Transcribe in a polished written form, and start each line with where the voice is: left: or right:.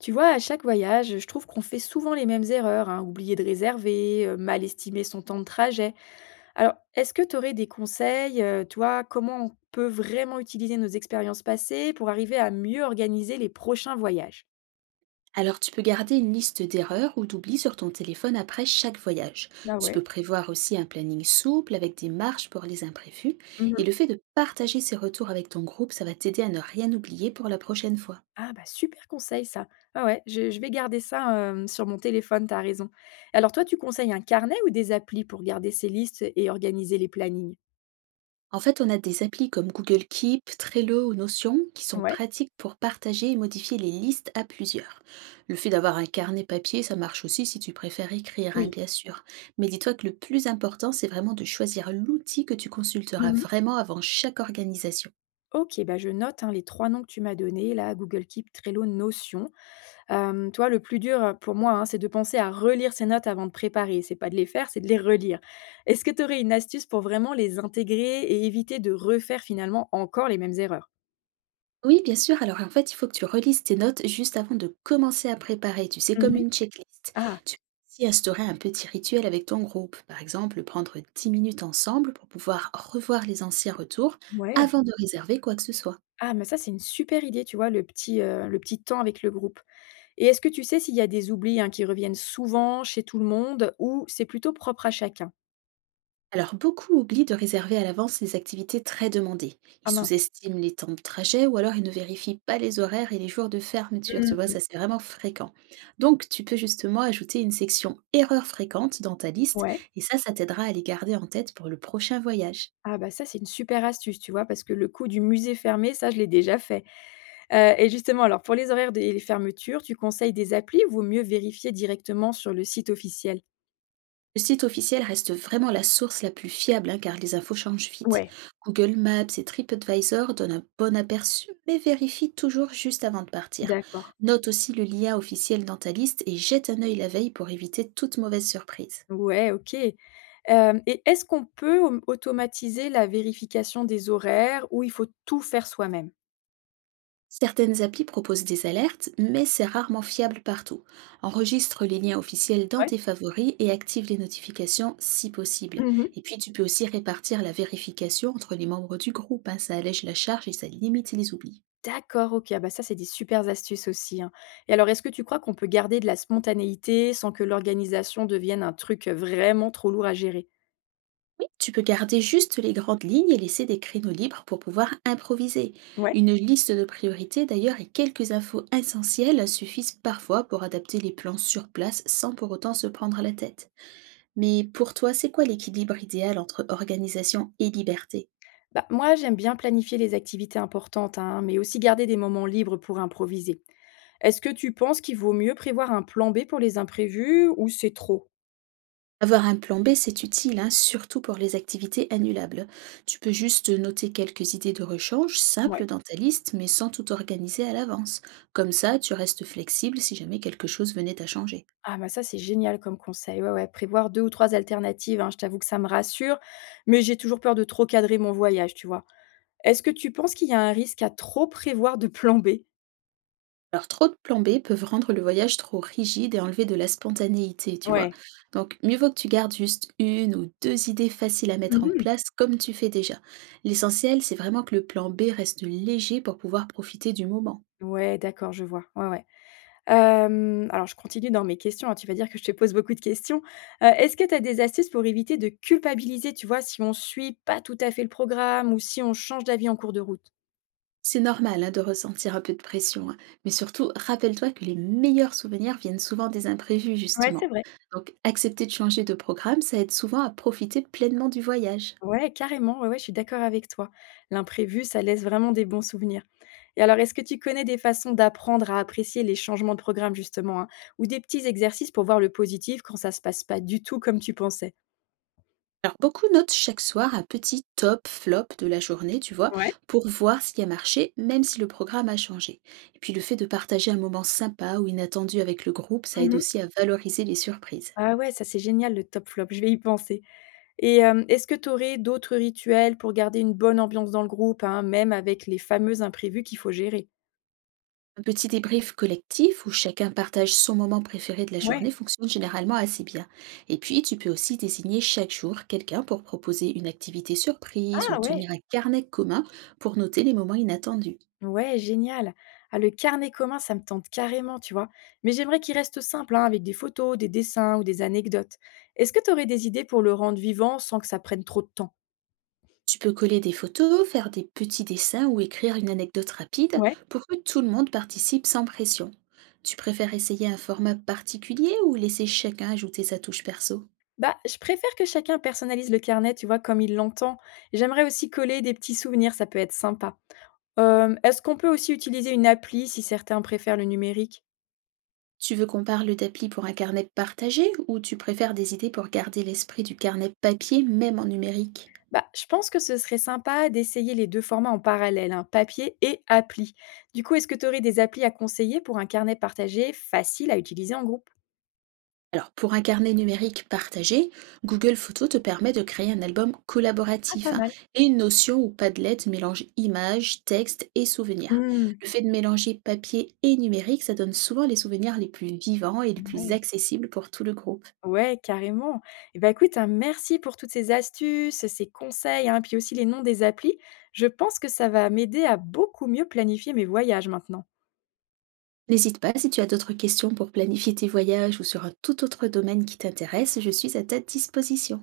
left: Tu vois, à chaque voyage, je trouve qu'on fait souvent les mêmes erreurs, hein, oublier de réserver, mal estimer son temps de trajet. Alors, est-ce que tu aurais des conseils, toi, comment on peut vraiment utiliser nos expériences passées pour arriver à mieux organiser les prochains voyages?
right: Alors tu peux garder une liste d'erreurs ou d'oublis sur ton téléphone après chaque voyage.
left: Bah
right: Tu peux
left: ouais.
right: prévoir aussi un planning souple avec des marges pour les imprévus. Et le
left: Mhm.
right: fait de partager ces retours avec ton groupe, ça va t'aider à ne rien oublier pour la prochaine fois.
left: Ah bah super conseil ça. Ah ouais, je vais garder ça sur mon téléphone, t'as raison. Alors toi, tu conseilles un carnet ou des applis pour garder ces listes et organiser les plannings?
right: En fait, on a des applis comme Google Keep, Trello ou Notion qui sont
left: Ouais.
right: pratiques pour partager et modifier les listes à plusieurs. Le fait d'avoir un carnet papier, ça marche aussi si tu préfères écrire, hein,
left: Oui.
right: bien sûr. Mais dis-toi que le plus important, c'est vraiment de choisir l'outil que tu consulteras vraiment avant chaque organisation.
left: Ok, bah je note hein, les trois noms que tu m'as donnés, là, Google Keep, Trello, Notion. Toi, le plus dur pour moi, hein, c'est de penser à relire ces notes avant de préparer. C'est pas de les faire, c'est de les relire. Est-ce que tu aurais une astuce pour vraiment les intégrer et éviter de refaire finalement encore les mêmes erreurs?
right: Oui, bien sûr. Alors, en fait, il faut que tu relises tes notes juste avant de commencer à préparer. Tu sais, comme
left: Mhm.
right: une checklist.
left: Ah,
right: Tu peux aussi instaurer un petit rituel avec ton groupe. Par exemple, prendre 10 minutes ensemble pour pouvoir revoir les anciens retours
left: ouais.
right: avant de réserver quoi que ce soit.
left: Ah, mais ça, c'est une super idée, tu vois, le petit temps avec le groupe. Et est-ce que tu sais s'il y a des oublis hein, qui reviennent souvent chez tout le monde ou c'est plutôt propre à chacun?
right: Alors, beaucoup oublient de réserver à l'avance les activités très demandées. Ils
left: Ah mince.
right: sous-estiment les temps de trajet ou alors ils ne vérifient pas les horaires et les jours de fermeture. Tu vois,
left: Mm.
right: ça c'est vraiment fréquent. Donc, tu peux justement ajouter une section erreurs fréquentes dans ta liste
left: Ouais.
right: et ça t'aidera à les garder en tête pour le prochain voyage.
left: Ah bah ça, c'est une super astuce, tu vois? Parce que le coup du musée fermé, ça, je l'ai déjà fait. Et justement, alors pour les horaires et les fermetures, tu conseilles des applis ou vaut mieux vérifier directement sur le site officiel?
right: Le site officiel reste vraiment la source la plus fiable hein, car les infos changent vite.
left: Ouais,
right: Google Maps et TripAdvisor donnent un bon aperçu mais vérifie toujours juste avant de partir.
left: d'accord.
right: Note aussi le lien officiel dans ta liste et jette un œil la veille pour éviter toute mauvaise surprise.
left: Ouais, OK. Hem et est-ce qu'on peut au automatiser la vérification des horaires ou il faut tout faire soi-même?
right: Certaines applis proposent des alertes, mais c'est rarement fiable partout. Enregistre les liens officiels dans
left: Ouais.
right: tes favoris et active les notifications si possible.
left: Mmh.
right: Et puis tu peux aussi répartir la vérification entre les membres du groupe, hein, ça allège la charge et ça limite les oublis.
left: D'accord, OK. Ah bah ça, c'est des supers astuces aussi, hein, et alors est-ce que tu crois qu'on peut garder de la spontanéité sans que l'organisation devienne un truc vraiment trop lourd à gérer?
right: Tu peux garder juste les grandes lignes et laisser des créneaux libres pour pouvoir improviser.
left: Ouais.
right: Une liste de priorités d'ailleurs et quelques infos essentielles suffisent parfois pour adapter les plans sur place sans pour autant se prendre la tête. Mais pour toi, c'est quoi l'équilibre idéal entre organisation et liberté?
left: Bah, moi, j'aime bien planifier les activités importantes, hein, mais aussi garder des moments libres pour improviser. Est-ce que tu penses qu'il vaut mieux prévoir un plan B pour les imprévus ou c'est trop?
right: Avoir un plan B, c'est utile, hein, surtout pour les activités annulables. Tu peux juste noter quelques idées de rechange
left: Ouais.
right: simples dans ta liste, mais sans tout organiser à l'avance. Comme ça, tu restes flexible si jamais quelque chose venait à changer.
left: Ah, bah ça, c'est génial comme conseil. Ouais, ouais, prévoir deux ou trois alternatives, hein, je t'avoue que ça me rassure, mais j'ai toujours peur de trop cadrer mon voyage, tu vois. Est-ce que tu penses qu'il y a un risque à trop prévoir de plan B?
right: Alors, trop de plans B peuvent rendre le voyage trop rigide et enlever de la spontanéité, tu vois.
left: Ouais.
right: Donc, mieux vaut que tu gardes juste une ou deux idées faciles à mettre en
left: Mhm.
right: place comme tu fais déjà. L'essentiel, c'est vraiment que le plan B reste léger pour pouvoir profiter du moment.
left: Ouais, d'accord, je vois. Ouais, ouais. Hem, alors je continue dans mes questions, hein, tu vas dire que je te pose beaucoup de questions. Est-ce que tu as des astuces pour éviter de culpabiliser, tu vois, si on suit pas tout à fait le programme ou si on change d'avis en cours de route?
right: C'est normal hein, de ressentir un peu de pression, hein, mais surtout, rappelle-toi que les meilleurs souvenirs viennent souvent des imprévus,
left: Ouais, c'est
right: justement.
left: vrai.
right: Donc, accepter de changer de programme, ça aide souvent à profiter pleinement du voyage.
left: Ouais, carrément, ouais, ouais, je suis d'accord avec toi. L'imprévu, ça laisse vraiment des bons souvenirs. Et alors, est-ce que tu connais des façons d'apprendre à apprécier les changements de programme justement, hein, ou des petits exercices pour voir le positif quand ça se passe pas du tout comme tu pensais?
right: Alors beaucoup notent chaque soir un petit top flop de la journée, tu vois,
left: Ouais.
right: pour voir ce qui a marché, même si le programme a changé. Et puis le fait de partager un moment sympa ou inattendu avec le groupe, ça aide
left: Mmh.
right: aussi à valoriser les surprises.
left: Ah ouais, ça c'est génial le top flop, je vais y penser. Et hem, est-ce que tu aurais d'autres rituels pour garder une bonne ambiance dans le groupe, hein, même avec les fameux imprévus qu'il faut gérer?
right: Un petit débrief collectif où chacun partage son moment préféré de la journée
left: Ouais.
right: fonctionne généralement assez bien. Et puis tu peux aussi désigner chaque jour quelqu'un pour proposer une activité surprise ou
left: Ah ouais!
right: tenir un carnet commun pour noter les moments inattendus.
left: Ouais, génial. Ah, le carnet commun, ça me tente carrément, tu vois? Mais j'aimerais qu'il reste simple, hein, avec des photos, des dessins ou des anecdotes. Est-ce que tu aurais des idées pour le rendre vivant sans que ça prenne trop de temps?
right: Tu peux coller des photos, faire des petits dessins ou écrire une anecdote rapide
left: Ouais.
right: pour que tout le monde participe sans pression. Tu préfères essayer un format particulier ou laisser chacun ajouter sa touche perso?
left: Bah, je préfère que chacun personnalise le carnet, tu vois, comme il l'entend. J'aimerais aussi coller des petits souvenirs, ça peut être sympa. Hem, est-ce qu'on peut aussi utiliser une appli si certains préfèrent le numérique?
right: Tu veux qu'on parle d'appli pour un carnet partagé ou tu préfères des idées pour garder l'esprit du carnet papier même en numérique?
left: Bah, je pense que ce serait sympa d'essayer les 2 formats en parallèle, hein, papier et appli. Du coup, est-ce que tu aurais des applis à conseiller pour un carnet partagé facile à utiliser en groupe?
right: Alors, pour un carnet numérique partagé, Google Photos te permet de créer un album
left: Ah,
right: collaboratif
left: pas
right: hein,
left: mal.
right: et une notion où Padlet mélange images, textes et souvenirs.
left: Mmh.
right: Le fait de mélanger papier et numérique, ça donne souvent les souvenirs les plus vivants et les plus
left: Ouais.
right: accessibles pour tout le groupe.
left: Ouais, carrément. Et bah, écoute, hein, merci pour toutes ces astuces, ces conseils, hein, puis aussi les noms des applis. Je pense que ça va m'aider à beaucoup mieux planifier mes voyages maintenant.
right: N'hésite pas, si tu as d'autres questions pour planifier tes voyages ou sur un tout autre domaine qui t'intéresse, je suis à ta disposition.